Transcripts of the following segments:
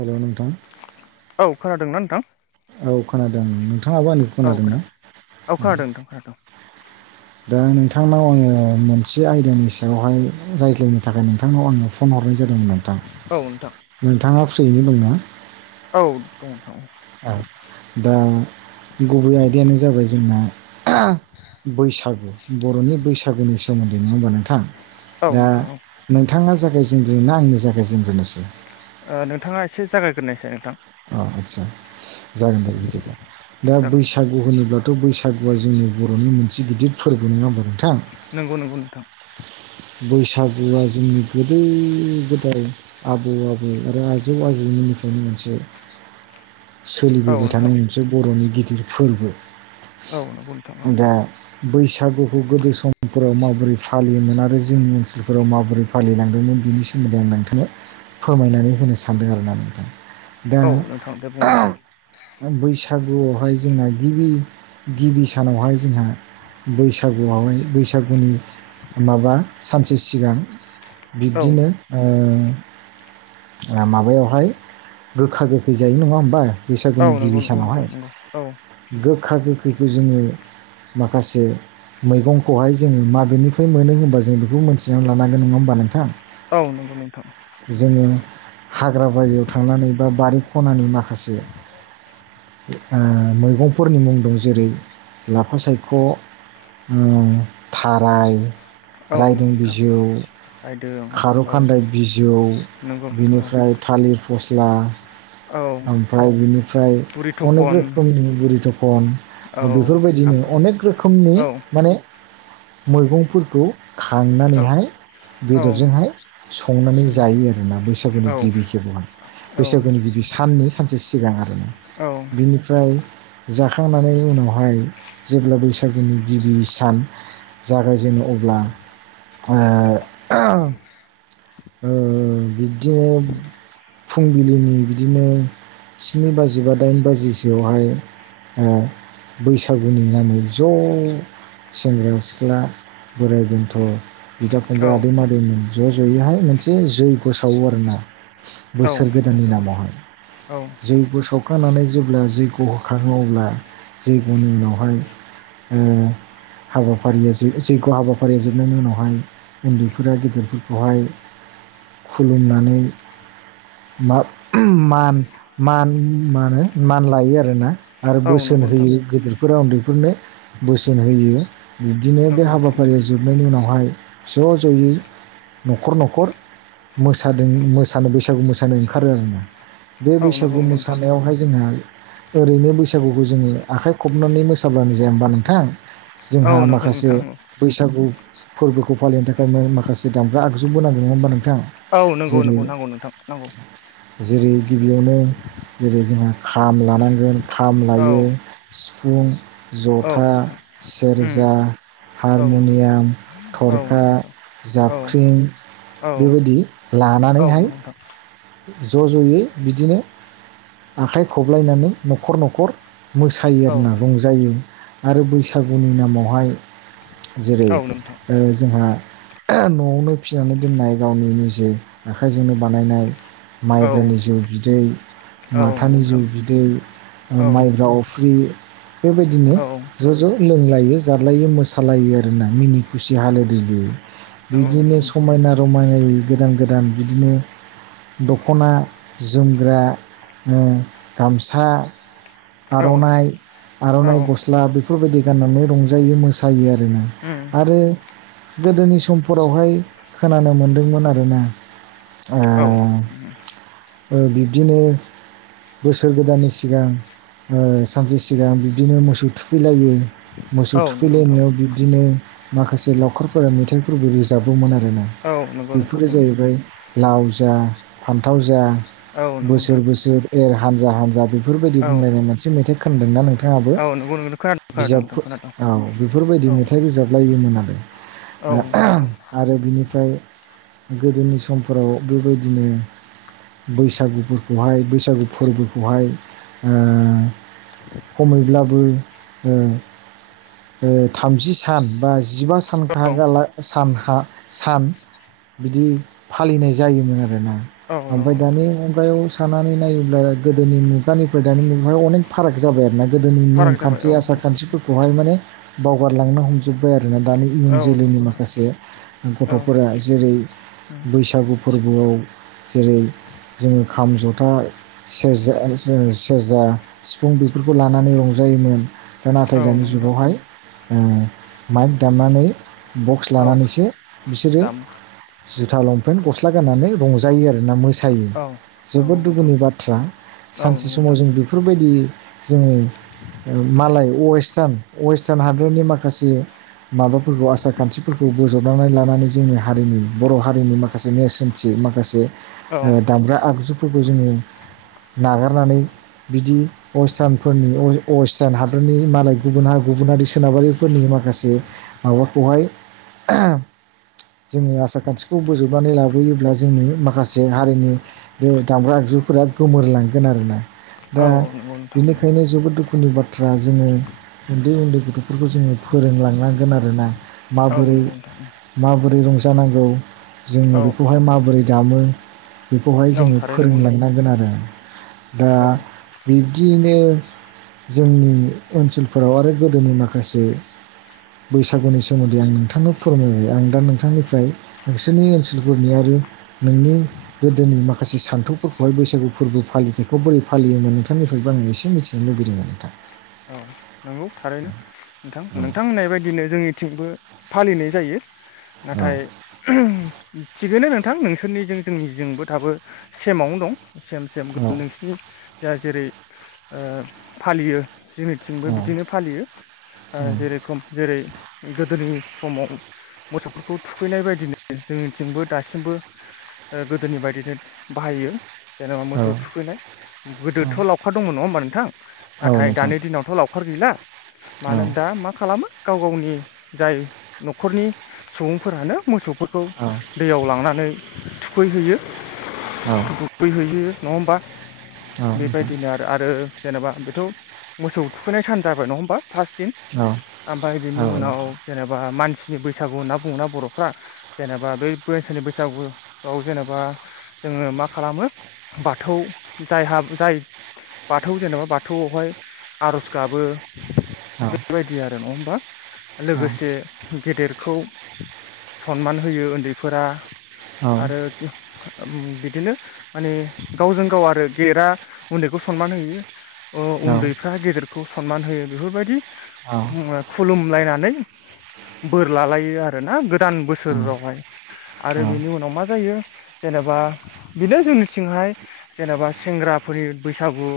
हेल' नोंथां। औ खोनादोंना नोंथां? औ खोनादों नोंथाङाबो आंनि औ खोनादोंना खोनादों औ खोनादों नोंथां खोनादों दा नोंथांनाव आङो मोनसे आयदानि सायावहाय रायज्लायनो थाखाय नोंथांनाव आङो फन हरनाय जादोंमोन आरो। औ नोंथां नोंथाङा फ्रियैनो दंना? औ दङ। दा गुबै आयदायानो जाबाय जोंना। बैसागु बर'नि बैसागुनि सोमोन्दै नङ हबा नोंथां? औ दा नोंथां नोंथाङा जागायजेनग्रोनोना आंनि जागायजेनग्रोनोसै। नोंथाङा एसे जागायग्रोननायसै नोंथां। अ आस्सा जागोन दे बिदिब्ला दा जागोन नोंथां बैसागु होनोब्लाथ' बैसागु सागुवआ जोंनि बर'नि मोनसे गिदिर फोरबो नङाहोनबा नोंथां। नंगौ नंगौ नोंथां। बैसागुआ जोंनि गोदो गोदाय आबौ आबौ आरो आजौ आजौनि निफ्रायनो मोनसे औ सोलिबोबाय नोंथां थानाय मोनसे बर'नि गिदिर फोरबो। औ नंगौ नोंथां औ। दा बैसागुखौ गोदो समफोराव माबोरै फालियोमोन आरो जोंनि ओनसोलफोराव माबोरै फालिलांदोंमोन। बिनि सोमोन्दै आं नोंथांनो फोरमायनानै होनो सानदों आर औ नोंथां द औ। बैसागुआवहाय जोंना गिबि गिबि सानावहाय जोंहा बैसागुआवहाय बैसागुनि माबा सानसे सिगां। औ बिब्दिनो ओ माबायावहाय गोखा गोखै ज जायो नंङा होमबा औ बैसागुनि नंगौ गिबि नंगौ नोंथां सानावहाय नंगौ औ गोखा गोखैखौ जोंङो। माखासे। मैगंखौहाय जोंङो माबेनिफ्राय मोनो होनबा जों बेखौ मोनथिनानै लानांगोन नंङा होमबा नोंथां? औ नंगौ नोंथां। जोङो हाग्रा बारियाव थांनानै बा बारि खनानि माखासे ओ मैगंफोरनि मुं दं जेरै लाफा सायख' ओ थाराय औ रायदों नोंथां बिजौ। रायदों खार औ खान्दाय बिजौ नंगौ नोंथां औ बिनिफ्राय थालिर फस ला औ ओमफ्राय बिनिफ्राय बुरि अनेक थखन रोखोमनि बुरि थखन। औ बेफोरबायदिनो ओमफ्राय अनेक रोखोमनि औ माने मैगंफोरखौ। औ खांनानैहाय औ बेदरजोंहाय संनानै जायो आरोना बैसागुनि गिबि खेबावहाय औ बैसागुनि गिबि मोननै सानसे सिगां आरोना औ बिनिफ्राय जाखांनानै उनावहाय जेब्ला बैसागुनि गिबि सान जागायजेनो अब्ला ओ ओ बिदिनो फुंबिलिनि बिदिनो स्नि बाजि बा दाइन बाजिसोआवहाय ओ बैसागुनि नामै ज' सेंग्रा सिख्ला। बोराइ बेन्थ' बिदा फंबाय आदै आदैमोन ज' ज'यैहाय मोनसे जैग्य' सावो आरोना। बोसोर गोदाननि नोंथां नामावहाय। औ जैग्य' सावखांनानै जेब्ला जैग्य' होखांङो अब्ला जैग्य'नि उनावहाय ओ हाबाफारिया जैग्य' हाबाफारिया जोबनायनि उनावहाय उन्दैफोरा गेदेरफोरखौहाय खुलुमनानै मान मान मानो मान लायो आरोना। आरो औ नंगौ बोसोन नोंथां होयो गेदिरफोरा उन्दैफोरनो बोसोन होयो। बिब्दिनो बे नंगौ नोंथां हाबाफारिया जोबनायनि उनावहाय। ज' ज'यै न'खर न'खर। मोसादों मोसानो बैसागु मोसानो ओंखारो आरो न। बे औ नंगौ बैसागु नंगौ नोंथां मोसानायावहाय जोंहा ओरैनो बैसागुखौ जोंङो आखाइ खबनानै मोसाब्लानो जाया होमबा नोंथां। औ जोंहा नंगौ माखासे नोंथां बैसागु फोरबोखौ फालिनो थाखाय माखासे दामग्रा आगजुबो नांगौ नङा होनबा नों औ नंगौ नंगौ नांगौ नोंथां नांगौ। जेरै गिबियावनो जेरै जोंहा खाम लानांगोन खाम औ लायो सिफ फुं औ जथा नोंथां उम सेरजा। औ नंगौ नोंथां हारमनियाम औ थरखा नंगौ नोंथां औ जाबख्रिं। औ बेबायदि औ लानानैहाय। नंगौ नोंथां ज' ज'यै बिदिनो आखाइ खबलायनानै न'खर न'खर मोसायो औ आरोना नंगौ रंजायो आरो बैसागुनि नामावहाय। जेरै औ नोंथां ओ जोंहा। न'आवनो फिनानै दोननाय गावनि निजे आखाइजोंनो बानायनाय औ माइब्रनि जौ बिदै। औ नंगौ माथानि जौ नोंथां बिदै औ नंगौ माइब्रा अफ्रि बेबायदिनो नोंथां औ उम ज' ज' लोंलायो जालायो मोसालायो आरोना मिनि खुसि हालो दैलो। औ बिदिनो समायना रमायनाय गोदान गोदान बिदिनो दख'ना जोमग्रा गामसा औ आर'नाइ आर'नाइ नंगौ गस्ला बेफोरबायदि गाननानै रंजायो मोसायो आरोना आरो गोदोनि समफोरावहाय खोनानो मोनदोंमोन आरोना बिब्दिनो बोसोर गोदाननि सिगां ओ सानसे सिगां बिदिनो मोसौ थुखैलायो मोसौ नोंथां थुखैलायनायाव बिब्दिनो माखासे लावखारफोरा मेथाइफोरबो रोजाबोमोन आरो ना औ नंगौ नोंथां बेफोरो जाहैबाय लाव जा फान्थाव जा औ नंगौ नोंथां बोसोर बोसोर एर हानजा हानजा बेफोरबायदि औ बुंलायनाय मोनसे मेथाइ खोनदोंना नोंथाङाबो औ नंगौ नंगौ खोनादों खोनादों बिजाबफो नोंथां खोनादों औ बेफोरबायदि औ मेथाइ रोजाबलायोमोनालाय औ ओ नंगौ नोंथां [unintelligible] आरो बिनिफ्राय गोदोनि समफोराव बेबायदिनो बैसागुफोरखौहाय बैसागु फोरबोखौहाय ओ खमैब्लाबो ओ थामजि सान बा जिबा औ सानखागाला सानखा सान बिदि फालिनाय जायोमोन आरोना। औ ओमफाय नंगौ नोंथां दानि मुगायाव सानानै नायोब्ला गोदोनि मुगानिफ्राय दानि मुगायाव अनेक फाराग जाबाय आरोना। गोदोनि नियम फाराग जाबाय खान्थि औ आसार नंगौ खान्थिफोरखौ बहाय माने बावगारलांनो हमजोब्बाय आरो ना दानि इयुन औ जोलैनि नंगौ नोंथां माखासे औ गथ'फोरा जेरै बैसागु फोरबोआव जेरै जोङो खाम ज'था सेरजा जो सेरजा सिफुं बेफोरखौ लानानै रंजायो। जायोमोन दा नाथाय औ दानि नंगौ नोंथां जुगावहाय ओ माइक दामनानै बक्स औ लानानैसो बिसोरो दामो जुथा लंपेन गस्ला गाननानै रंजायो आरोना मोसायो औ जोबोद नंगौ नोंथां दुखुनि बाथ्रा औ सानसे नंगौ समाव नोंथां जों बेफोरबायदि जोङो मालाय वेस्टार्न वेस्टार्न हादरनि माखासे माबाफोरखौ आसार खान्थिफोरखौ बोजबनानै लानानै जोंनि हारिनि बर' हारिनि माखासे नेरसोनथि माखासे माखासे औ ओ दामग्रा आगजुफोरखौ जोङो नागारनानै बिदि अस्थानफोरनि अ वेस्टार्न हादरनि मालाय गुबुन हा गुबुन हारि सोनाबारिफोरनि माखासे माबाखौहाय जोङो आसार खान्थिखौ बोजोबनानै लाबोयोब्ला जोंनि माखासे हारिनि बे दामग्रा आगजुफोरा गोमोरलांगोन आरोना औ औ नंगौ नोंथां बिनिखायनो जोबोद दुखुनि बाथ्रा जोङो उन्दै उन्दै गथ'फोरखौ जोङो फोरोंलांनांगोन आरोना औ माबोरै नंगौ नोंथां माबोरै रंजानांगौ जोङो औ औ बेखौहाय माब बोरै दामो बेखौहाय औ जोङो थारै नंगौ फोरोंलांनांगोन आरो। दा औ बिब्दिनो जोंनि ओनसोलफोराव आरो गोदोनि माखासे बैसागुनि सोमोन्दै आं नोंथांनो फोरमायबाय आं दा नोंथांनिफ्राय नोंसोरनि ओनसोलफोरनि आरो नोंनि गोदोनि माखासे सान्थौफोरखौहाय बैसागु फोरबो फालिथायखौ बोरै फालियोमोन नोंथांनि बेखौ आं एसे मिथिनो लुबैदोंमोन नोंथां औ नंगौ थारैनो नोंथां नोंथां होननाय बायदिनो जोंनिथिंबो फालिनाय जायो औ नाथाय थिगैनो नोंथां नोंसोरनिजों जोंनि जोंबो थाबो सेमावनो दं सेम सेम औ नोंसिनि जा जेरै ओ फालियो। जोंनिथिंबो औ बिदिनो फालियो जेरेखम जेरै गोदोनि समाव मोसौफोरखौ थुखैनाय बायदिनो जोंनिथिंबो दासिमबो ओ गोदोनि बायदिनो बाहायो जेनेबा मोसौ थुखैनाय गोदोथ' लावखार दंमोन नङा होमबा नोंथां औ नाथाय नोंथां दानि दिनावथ' लावखार गैला औ मानो दा मा खालामो गाव गावनि जाय न'खरनि सुबुंफोरानो मोसौफोरखौ औ दैयाव लांनानै थुखैहैयो औ औ दुगैहैयो नङा होमबा नोंथां औ नोंथां औ औ नोंथां औ बेबायदिनो आरो आरो जेनेबा बेथ' मोसौ थुखैनाय सान जाबाय नङा होमबा? फार्स्ट दिन ओमफाय बिनि उनाव जेनेबा मानसिनि बैसागु होनना बुङोना बर'फ्रा जेनेबा बेै बोसोरनि बैसागुखौ जेनेबा जोङो मा खालामो बाथौ जायहा जाय बाथौ जेनेबा बाथौआवहाय आर'ज गाबो। बेबायदि आरो नङा होमबा लोगोसे गेदेरखौ सनमान होयो ओन्दैफोरा आरो ओम बिदिनो माने गावजों गाव आरो गेेदेरा उन्दैखौ सनमान होयो। ओ उन्दैफ्रा गेदेरखौ सनमान होयो बेफोरबायदि मुङा खुलुमलायनानै बोर लालायो आरोना गोदान बोसोरावहाय। आरो बेनि उनाव मा जायो जेनेबा बिनो जोंनिथिंहाय जेनेबा सेंग्रा फुरियुद बैसागु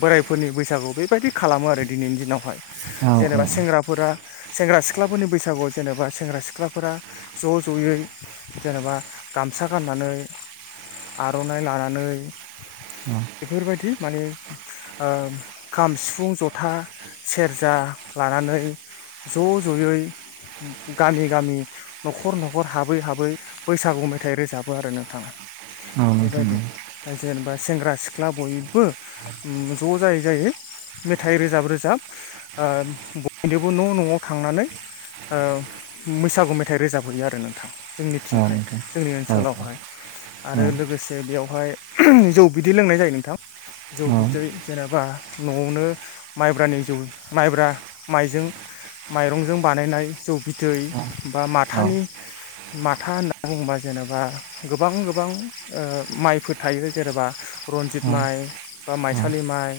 बोराइफोरनि बैसागु बेबायदि खालामो आरो दिनैनि दिनावहाय। जेनेबा सेंग्राफोरा सेंग्रा सिख्लाफोरनि बैसागुआव जेनेबा सेंग्रा सिख्लाफोरा ज' ज'यै जेनेबा गा मसा गाननानै आर'नाइ लानानै बेफोरबायदि माने ओ खाम सिफुं जथा सेरजा लानानै ज' ज'यै गामि गामि न'खर न'खर हाबै हाबै बैसागु मेथाइ रोजाबो आरो नोंथां। बेबायदि ओ जेनेबा सेंग्रा सिख्ला बयबो उम ज' जायै जायै मेथाइ रोजाब रोजाब ओ बयनोबो न' न'आव थांनानै ओ मोसागु मेथाइ रोजाबहैयो आरो नोंथां। जोंनिथिंहाय जोंनि ओनसोलावहाय। आरो लोगोसे बेयावहाय [unintelligible] जौ बिदै लोंनाय जायो नोंथां। जौ बिदै जेनेबा न'आवनो माइब्रानि जौ माइब्रा माइजों माइरंजों बानायनाय जौ बिदै बा माथानि माथा होनना बुङोबा जेनेबा गोबां गोबां ओ माइफोर थायो जेनेबा रनजित औ माइ बा औ माइसालि माइ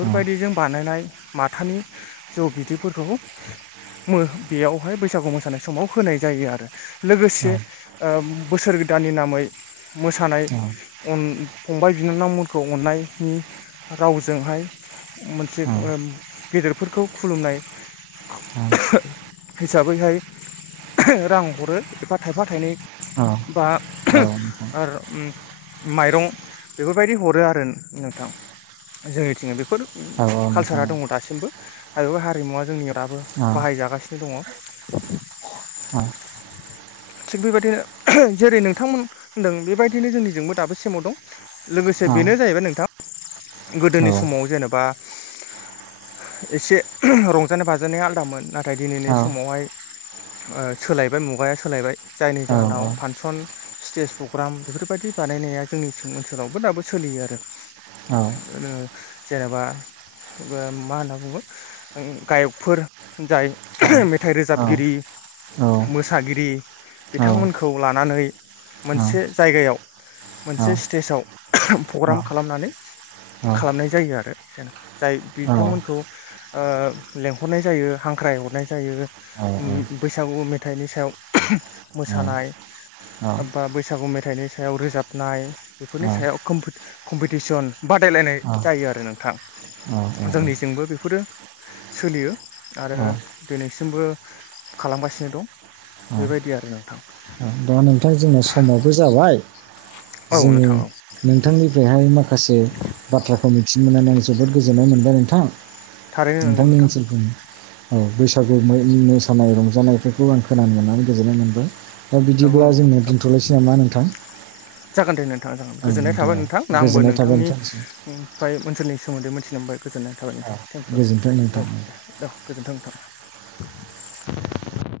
औ नोंथां औ नोंथां औ बानायनाय माथानि जौ बिदैफोरखौ मो बेयावहाय बैसागु मोसानाय समाव होनाय जायो आरो लोगोसे ओ बोसोर गो दाननि नामै मोसानाय अन फंबाय बिनानावमोनखौ अन्नायनि रावजोंहाय मोनसे ओम गेदेरफोरखौ खुलुमनाय [unintelligible] हिसाबैहाय [unintelligible] रां हरो एबा थायफा थाइनै बा [unintelligible] आर उम माइरं बेफोरबायदि हरो आरो नोंथां जोंनिथिंहाय बेफोर कालसारा दङ दासिमबो आरो हारिमुवा जोंनियाव दाबो बाहायजागासिनो दङ। [unintelligible] अ थिग बेबायदिनो [unintelligible] जेरै नोंथांमोन होनदों बेबायदिनो जोंनिजोंबो दाबो सेमाव दं। लोगोसे बेनो जाहैबाय नोंथां गोदोनि समाव जेनेबा हो एसे [unintelligible] रंजानाय बाजानाया आलादामोन नाथाय दिनैनि समावहाय ओ सोलायबाय मुगाया सोलायबाय जायनि जाहोनाव फानसन स्टेज प्रग्राम बेफोरबायदि बानायनाया जोंनि सोम ओनसोलावबो दाबो सोलियो आरो। ओरोनो जेनेबा बोआ मा होनना बुङो ओं गायकफोर जाय [unintelligible] मेथाइ रोजाबगिरि मोसागिरि औ बिथांमोनखौ लानानै मोनसे जायगायाव मोनसे स्टेजाव [unintelligible] औ फग्राम खालामनानै खालामनाय जायो आरो जेनेबा जाय थांमोनखौ ओ लेंहरनाय जायो हांख्राय हरनाय जायो उम बैसागु गु मेथाइनि सायाव मोसानाय बा बैसागु मेथाइनि सायाव रोजाबनाय बेफोरनि सायाव कम्फोट कम्पिटिसन बाट दायलायनाय जायो आरो नोंथां जोंनिजोंबो बेफोरो सोलियो आरो दिनैसिमबो खालामगासिनो दं। बेबायदि आरो नोंथां दा नोंथां जोंना समावबो जाबाय औ जोंनि नोंथां औ नोंथांनिफ्रायहाय माखा से बाथ्राखौ मिथिनो मोननानै आं जोबोद गोजोननाय मोनबाय नोंथां थारैनो नंगौ नोंथांनि नोंथां ओनसोलफोरनि औ बैसागु मोइ मोसानाय रंजानायफोरखौ आं खोनानो मोननानै गोजोननाय मोनबाय। दा नंगौ बिदिब्ला नंगौ जोंनो नोंथां दोन्थ'लायसै नामा नोंथां? जागोन दे नोंथां जागोन औ गोजोननाय थाबाय औ नोंथां आंबो गोजोननाय थाबाय नोंथांनिसिम नोंथांनिफाय ओनसोलनि सोमोन्दै मिनथिनो मोनबाय गोजोननाय थाबाय औ नोंथां थेंक इउ गोजोन्थों औ नोंथां दे औ गोजोन्थों नोंथां। [unintelligible]